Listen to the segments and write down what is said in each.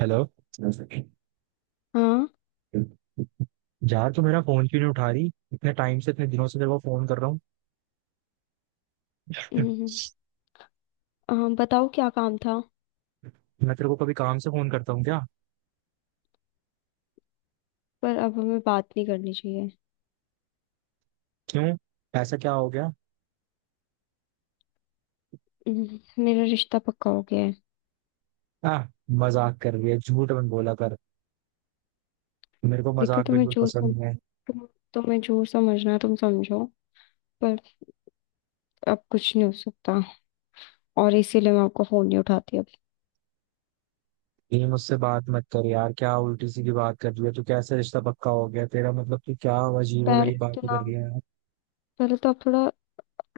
Hello. हाँ। यार, तू मेरा फोन क्यों नहीं उठा रही? इतने टाइम से, इतने दिनों से तेरे को फोन कर रहा हूँ। हम्म, हाँ, बताओ क्या काम था। मैं तेरे को कभी काम से फोन करता हूँ क्या? पर अब हमें बात नहीं करनी चाहिए। क्यों? ऐसा क्या हो गया? मेरा रिश्ता पक्का हो गया है। आ, मजाक कर रही है, झूठ मत बोला कर। मेरे को देखो, मजाक बिल्कुल पसंद नहीं है। तुम, तुम्हें जो समझना है तुम समझो, पर अब कुछ नहीं हो सकता, और इसीलिए मैं आपका फोन नहीं उठाती अब। ये मुझसे बात मत कर यार, क्या उल्टी सी की बात कर रही है तू? कैसे रिश्ता पक्का हो गया तेरा? मतलब तू क्या अजीब पहले वगरीब तो बातें कर ना रही है यार। पहले तो आप थोड़ा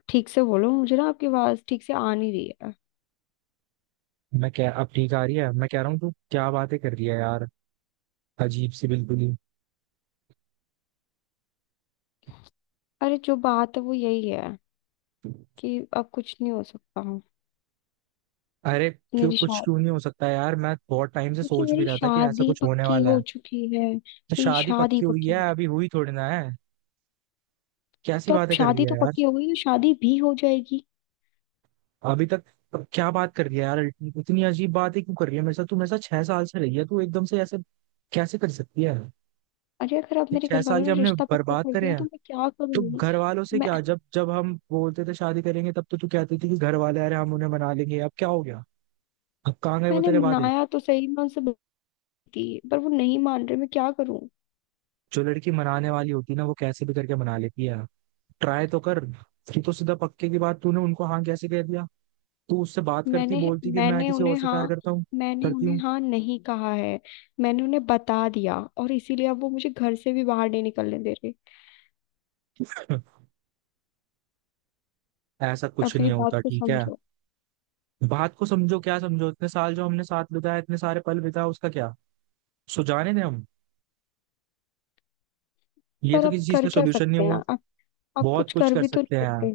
ठीक से बोलो, मुझे ना आपकी आवाज ठीक से आ नहीं रही है। मैं क्या? अब ठीक आ रही है। मैं कह रहा हूँ तू क्या बातें कर रही है यार, अजीब सी बिल्कुल अरे जो बात है वो यही है ही। कि अब कुछ नहीं हो सकता। अरे क्यों? मेरी कुछ शादी क्यों नहीं हो सकता यार? मैं बहुत टाइम से क्योंकि सोच भी मेरी रहा था कि ऐसा शादी कुछ होने पक्की वाला हो है। चुकी है। तो मेरी शादी शादी पक्की हुई पक्की हो है, अभी हुई थोड़ी ना है। कैसी तो अब बातें कर रही शादी तो है यार। पक्की हो गई है, शादी भी हो जाएगी। अभी तक। अब क्या बात कर रही है यार? इतनी अजीब बातें क्यों कर रही है मेरे साथ? तू मेरे साथ 6 साल से रही है, तू एकदम से ऐसे कैसे कर सकती है? अरे अगर अब ये मेरे छह घर वालों साल के ने हमने रिश्ता पक्का बर्बाद कर करे दिया हैं। तो मैं क्या तो करूँ। घर वालों से मैं क्या, जब जब हम बोलते थे शादी करेंगे तब तो तू कहती थी कि घर वाले अरे हम उन्हें मना लेंगे, अब क्या हो गया? अब कहाँ गए वो मैंने तेरे वादे? मनाया तो सही, मैं उनसे बोलती पर वो नहीं मान रहे, मैं क्या करूँ। जो लड़की मनाने वाली होती है ना वो कैसे भी करके मना लेती है। ट्राई तो कर। ये तो सीधा पक्के की बात तूने उनको हाँ कैसे कह दिया? तू उससे बात करती, मैंने बोलती कि मैं मैंने किसी और उन्हें से हाँ प्यार करता हूँ मैंने करती उन्हें हूँ। हाँ नहीं कहा है। मैंने उन्हें बता दिया, और इसीलिए अब वो मुझे घर से भी बाहर नहीं निकलने दे रहे। ऐसा अब कुछ मेरी नहीं बात होता, को ठीक है। समझो। बात को समझो क्या समझो? इतने साल जो हमने साथ बिताए, इतने सारे पल बिताए, उसका क्या? सो जाने दें हम? ये पर तो किसी अब चीज कर का क्या सोल्यूशन नहीं सकते हुआ। हैं अब, आप बहुत कुछ कुछ कर कर भी तो सकते हैं नहीं यार। सकते।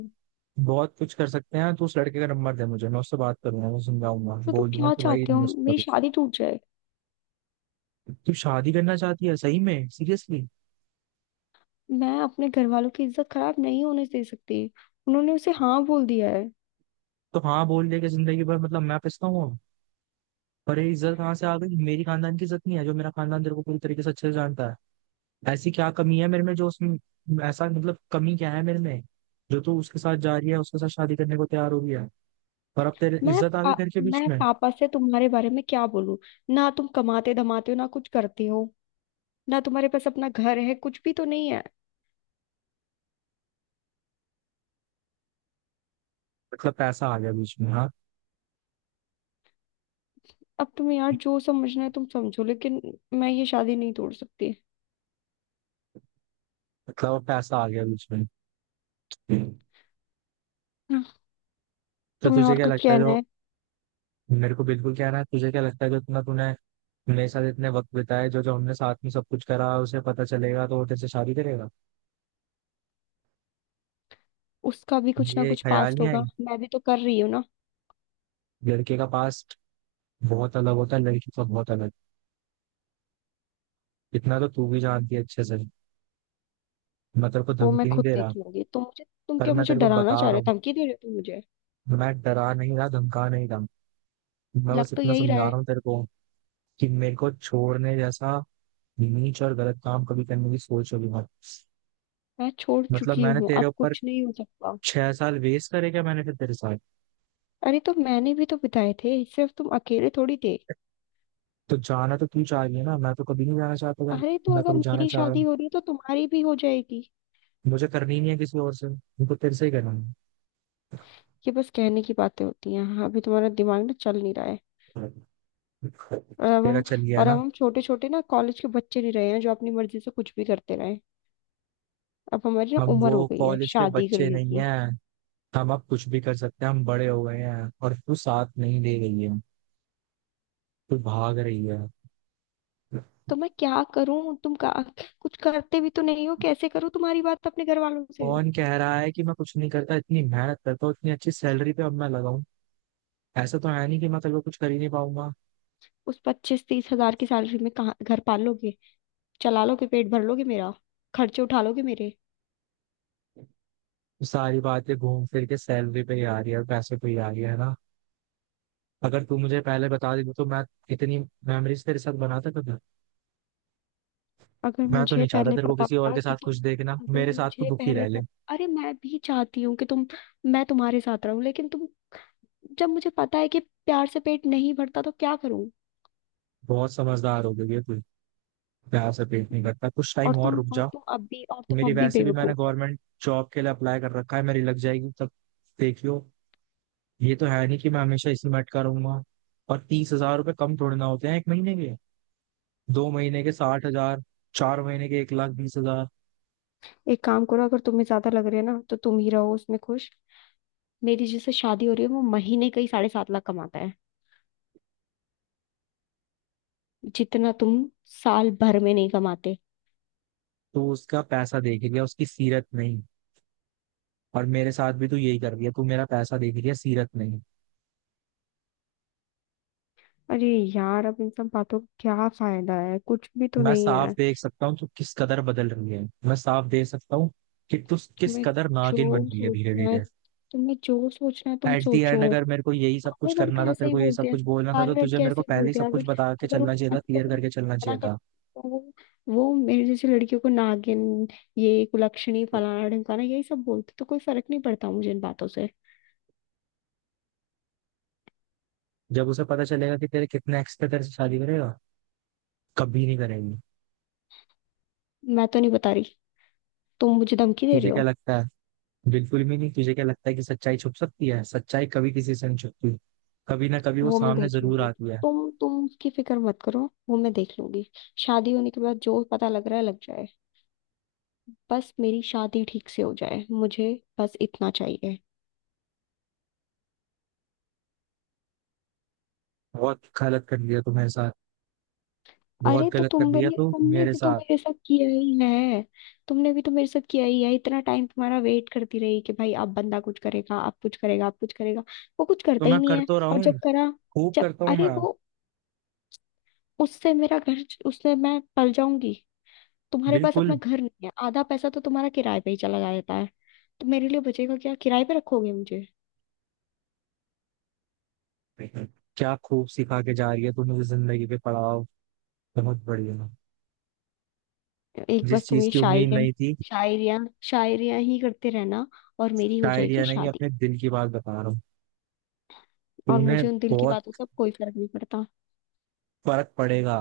बहुत कुछ कर सकते हैं, तो उस लड़के का नंबर दे मुझे, मैं उससे बात करूंगा, मैं समझाऊंगा, तो तुम बोल दूंगा क्या कि भाई चाहते नहीं हो, हो सकता मेरी कुछ। शादी टूट जाए? तू शादी करना चाहती है सही में, सीरियसली? मैं अपने घर वालों की इज्जत खराब नहीं होने दे सकती, उन्होंने उसे हाँ बोल दिया है। तो हाँ बोल दे कि जिंदगी भर मतलब मैं पिसता हूँ। पर ये इज्जत कहाँ से आ गई? मेरी खानदान की इज्जत नहीं है? जो मेरा खानदान तेरे को पूरी तरीके से अच्छे से जानता है। ऐसी क्या कमी है मेरे में जो उसमें? ऐसा मतलब कमी क्या है मेरे में जो तू उसके साथ जा रही है, उसके साथ शादी करने को तैयार हो गया है। पर अब तेरे मैं इज्जत आ गई पा, घर के बीच मैं में। पापा से तुम्हारे बारे में क्या बोलूं? ना तुम कमाते धमाते हो, ना कुछ करते हो, ना तुम्हारे पास अपना घर है, कुछ भी तो नहीं है। मतलब पैसा आ गया बीच में, हाँ। अब तुम्हें यार जो समझना है तुम समझो, लेकिन मैं ये शादी नहीं तोड़ सकती। मतलब अब पैसा आ गया बीच में। हाँ, तो तुम्हें तुझे और क्या कुछ लगता है कहना जो है? मेरे को बिल्कुल कहना है? तुझे क्या लगता है जो इतना तूने मेरे साथ इतने वक्त बिताए, जो जो हमने साथ में सब कुछ करा, उसे पता चलेगा तो वो तेरे से शादी करेगा? उसका भी कुछ ना ये कुछ ख्याल पास्ट नहीं होगा, आई? मैं भी तो कर रही हूँ ना। लड़के का पास बहुत अलग होता है, लड़की का बहुत अलग। इतना तो तू भी जानती है अच्छे से। मैं तेरे को वो मैं धमकी नहीं खुद दे देख रहा, लूंगी, तुम मुझे, तुम पर क्या मैं मुझे तेरे को डराना बता चाह रहा रहे हूँ। हो, धमकी दे रहे हो तुम मुझे? मैं डरा नहीं रहा, धमका नहीं रहा। मैं लग बस तो इतना यही रहा समझा है। रहा हूँ तेरे को कि मेरे को छोड़ने जैसा नीच और गलत काम कभी करने की सोच होगी मत। मैं छोड़ मतलब चुकी मैंने हूँ, तेरे अब ऊपर कुछ नहीं हो सकता। 6 साल वेस्ट करे क्या? मैंने फिर तेरे साथ। अरे तो मैंने भी तो बिताए थे, सिर्फ तुम अकेले थोड़ी थे। तो जाना तो तू चाह रही है ना, मैं तो कभी नहीं जाना चाहता था। अरे तो मैं अगर कभी जाना मेरी चाह रहा शादी हूँ? हो रही है तो तुम्हारी भी हो जाएगी। मुझे करनी ही नहीं है किसी और से, उनको तेरे से ही करना ये बस कहने की बातें होती हैं, हाँ, अभी तुम्हारा दिमाग ना चल नहीं रहा है। है। और अब तेरा हम चल गया है और ना। अब हम छोटे छोटे ना कॉलेज के बच्चे नहीं रहे हैं जो अपनी मर्जी से कुछ भी करते रहे। अब हमारी ना हम उम्र हो वो गई है कॉलेज के शादी बच्चे करने नहीं की। है, हम अब कुछ भी कर सकते हैं, हम बड़े हो गए हैं, और तू साथ नहीं दे रही है, तू भाग रही है। तो मैं क्या करूं, तुम का कुछ करते भी तो नहीं हो, कैसे करूं तुम्हारी बात अपने घर वालों से? कौन कह रहा है कि मैं कुछ नहीं करता? इतनी मेहनत करता हूँ, इतनी अच्छी सैलरी पे अब मैं लगाऊं। ऐसा तो है नहीं कि मैं कल को कुछ कर ही नहीं पाऊंगा। उस 25-30 हजार की सैलरी में कहाँ घर पाल लोगे, चला लोगे, पेट भर लोगे मेरा, खर्चे उठा लोगे मेरे? सारी बातें घूम फिर के सैलरी पे ही आ रही है और पैसे पे ही आ रही है ना। अगर तू मुझे पहले बता देती तो मैं इतनी मेमोरीज तेरे साथ बनाता कभी? अगर मैं तो मुझे नहीं चाहता पहले तेरे को पता किसी और होता के कि साथ तुम खुश देखना, अगर मेरे साथ तू मुझे दुखी पहले रह ले। पता, अरे मैं भी चाहती हूँ कि तुम, मैं तुम्हारे साथ रहूं, लेकिन तुम, जब मुझे पता है कि प्यार से पेट नहीं भरता तो क्या करूं। बहुत समझदार हो गई है तू। प्यार से पेट नहीं करता, कुछ टाइम और रुक जा। और तुम मेरी अब भी वैसे भी मैंने बेवकूफ हो। गवर्नमेंट जॉब के लिए अप्लाई कर रखा है, मेरी लग जाएगी तब। देखियो। ये तो है नहीं कि मैं हमेशा इसी में अटका रहूंगा। और 30,000 रुपये कम थोड़े ना होते हैं 1 महीने के। 2 महीने के 60,000। 4 महीने के 1,20,000। एक काम करो, अगर तुम्हें ज्यादा लग रहा है ना तो तुम ही रहो उसमें खुश। मेरी जिससे शादी हो रही है वो महीने का ही 7.5 लाख कमाता है, जितना तुम साल भर में नहीं कमाते। तो उसका पैसा देख लिया, उसकी सीरत नहीं। और मेरे साथ भी तू यही कर रही है, तू मेरा पैसा देख लिया, सीरत नहीं। अरे यार, अब इन सब बातों का क्या फायदा है, कुछ भी तो मैं नहीं साफ है। देख सकता हूँ तू किस कदर बदल रही है, मैं साफ देख सकता हूँ कि तू किस तुम्हें कदर नागिन बन जो रही है धीरे सोचना है धीरे। तुम्हें जो सोचना है तुम एट दी सोचो। एंड अगर मेरे को यही सब सारे कुछ करना लड़के था, ऐसा तेरे ही को यही बोलते सब हैं कुछ बोलना था, तो सारे तुझे लड़के मेरे को ऐसे ही पहले ही बोलते हैं, सब कुछ अगर बता के अगर चलना उन्हें चाहिए था, क्लियर अनपसंद करके है, चलना मना चाहिए करते था। हैं, तो वो मेरे जैसी लड़कियों को नागिन, ये कुलक्षणी, फलाना ढिमकाना, यही सब बोलते हैं, तो कोई फर्क नहीं पड़ता मुझे इन बातों से। जब उसे पता चलेगा कि तेरे कितने एक्स थे, तेरे से शादी करेगा? कभी नहीं करेगी। मैं तो नहीं बता रही, तुम मुझे धमकी दे रहे तुझे क्या हो? लगता है? बिल्कुल भी नहीं। तुझे क्या लगता है कि सच्चाई छुप सकती है? सच्चाई कभी किसी से नहीं छुपती, कभी ना कभी वो वो मैं सामने देख जरूर लूंगी, आती है। तुम उसकी फिक्र मत करो, वो मैं देख लूंगी। शादी होने के बाद जो पता लग रहा है लग जाए, बस मेरी शादी ठीक से हो जाए, मुझे बस इतना चाहिए। बहुत गलत कर दिया तू मेरे साथ। बहुत अरे तो गलत कर तुम दिया भी तू तुमने मेरे भी तो साथ। मेरे साथ किया ही है, तुमने भी तो मेरे साथ किया ही है। इतना टाइम तुम्हारा वेट करती रही कि भाई अब बंदा कुछ करेगा, अब कुछ करेगा, अब कुछ करेगा, वो कुछ तो करता ही मैं नहीं कर है। तो रहा और हूँ, जब करा, खूब जब, करता हूँ अरे मैं। वो, उससे मेरा घर, उससे मैं पल जाऊंगी। तुम्हारे पास अपना बिल्कुल। घर नहीं है, आधा पैसा तो तुम्हारा किराए पे ही चला जाता है, तो मेरे लिए बचेगा क्या, किराए पे रखोगे मुझे? क्या खूब सिखा के जा रही है तू मुझे जिंदगी के पड़ाव। बहुत बढ़िया। एक जिस बस तुम चीज ये की उम्मीद शायरी नहीं थी। शायरियां शायरियां ही करते रहना, और मेरी हो शायद जाएगी या नहीं, शादी। अपने दिल की बात बता रहा हूँ। और तूने। मुझे उन दिल की बातों बहुत से अब कोई फर्क नहीं पड़ता। फर्क पड़ेगा।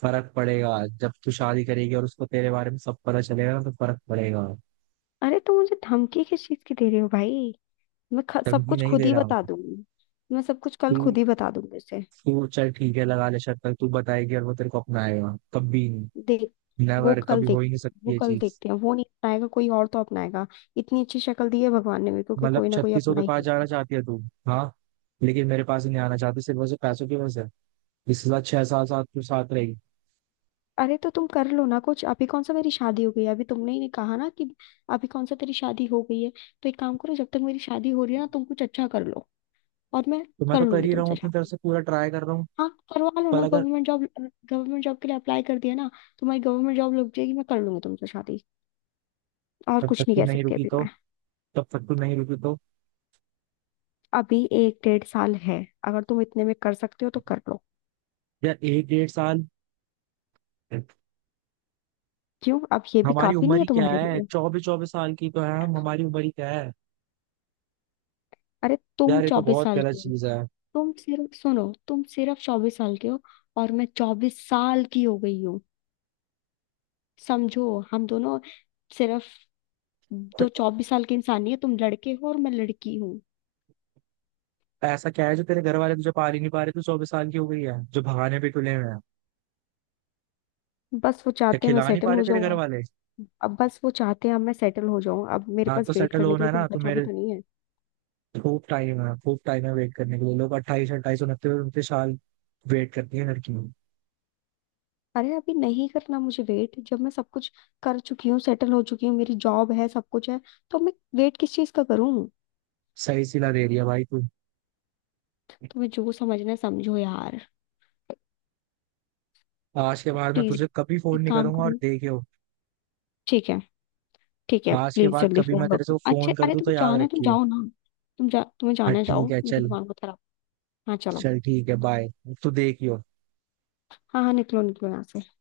फर्क पड़ेगा। जब तू शादी करेगी और उसको तेरे बारे में सब पता चलेगा ना तो फर्क पड़ेगा। अरे तुम मुझे धमकी किस चीज की दे रहे हो भाई? सब धमकी कुछ नहीं खुद दे ही रहा हूँ। बता दूंगी, मैं सब कुछ कल तू खुद ही बता दूंगी उसे। तू चल ठीक है, लगा ले शर्त। पर तू बताएगी और वो तेरे को अपनाएगा? कभी नहीं। देख नेवर। कभी हो देख, ही नहीं सकती वो ये कल चीज। देखते हैं, वो नहीं अपनाएगा कोई और तो अपनाएगा। इतनी अच्छी शक्ल दी है भगवान ने मेरे को कि मतलब कोई ना कोई छत्तीसों अपना के ही पास जाना लेगा। चाहती है तू? हाँ। लेकिन मेरे पास ही नहीं आना चाहती, सिर्फ वैसे पैसों की वजह से। इसके साथ 6 साल साथ तू साथ रहेगी? अरे तो तुम कर लो ना कुछ, अभी कौन सा मेरी शादी हो गई है, अभी तुमने ही कहा ना कि अभी कौन सा तेरी शादी हो गई है। तो एक काम करो, जब तक मेरी शादी हो रही है ना, तुम कुछ अच्छा कर लो, और मैं तो मैं कर तो कर लूंगी ही रहा हूँ, तुमसे अपनी तरफ शादी। से पूरा ट्राई कर रहा हूँ। हाँ, करवा लो पर ना अगर गवर्नमेंट जॉब, गवर्नमेंट जॉब के लिए अप्लाई कर दिया ना, तुम्हारी गवर्नमेंट जॉब लग जाएगी, मैं कर लूंगी तुमसे शादी। और तब तक कुछ नहीं तू कह नहीं सकती रुकी अभी तो। मैं। तब तक तू नहीं रुकी तो। अभी 1-1.5 साल है, अगर तुम इतने में कर सकते हो तो कर लो। यार एक डेढ़ साल। क्यों, अब ये भी हमारी काफी उम्र नहीं है ही क्या तुम्हारे है? लिए? 24-24 साल की तो है हम, हमारी उम्र ही क्या है? अरे तुम यार ये तो चौबीस बहुत साल गलत की हो, चीज है। तुम सिर्फ सुनो, तुम सिर्फ 24 साल के हो, और मैं 24 साल की हो गई हूँ। समझो, हम दोनों सिर्फ दो 24 साल के इंसान ही है, तुम लड़के हो और मैं लड़की हूँ। ऐसा क्या है जो तेरे घर वाले तुझे पाल ही नहीं पा रहे? तू 24 साल की हो गई है जो भगाने पे तुले हुए हैं? बस वो या चाहते हैं मैं खिला नहीं पा सेटल रहे हो तेरे घर जाऊँ, वाले? अब बस वो चाहते हैं अब मैं सेटल हो जाऊं, अब मेरे हाँ तो पास वेट सेटल करने के होना लिए है कुछ ना, तो बचा भी मेरे। तो नहीं है। खूब टाइम है, खूब टाइम है वेट करने के लिए। लोग अट्ठाईस अट्ठाईस, उनतीस उनतीस साल वेट करती है लड़कियों। अरे अभी नहीं करना मुझे वेट, जब मैं सब कुछ कर चुकी हूँ, सेटल हो चुकी हूँ, मेरी जॉब है, सब कुछ है, तो मैं वेट किस चीज का करूँ? सही सिला दे रही है भाई तू। तुम्हें जो समझना है समझो यार। आज के बाद मैं प्लीज तुझे कभी फोन एक नहीं काम करूंगा, और करो, देखियो, ठीक है, ठीक है, आज के प्लीज बाद जल्दी कभी मैं फोन तेरे रखो। से अच्छा, फोन कर अरे दूं तो तुम याद जाना है तुम रखियो। जाओ ना, तुम जा, तुम्हें हाँ जाना है ठीक जाओ, है मेरे चल। दिमाग को खराब। हाँ चलो। चल ठीक है, बाय। तू देखियो। हाँ, हाँ, निकलो निकलो यहाँ से।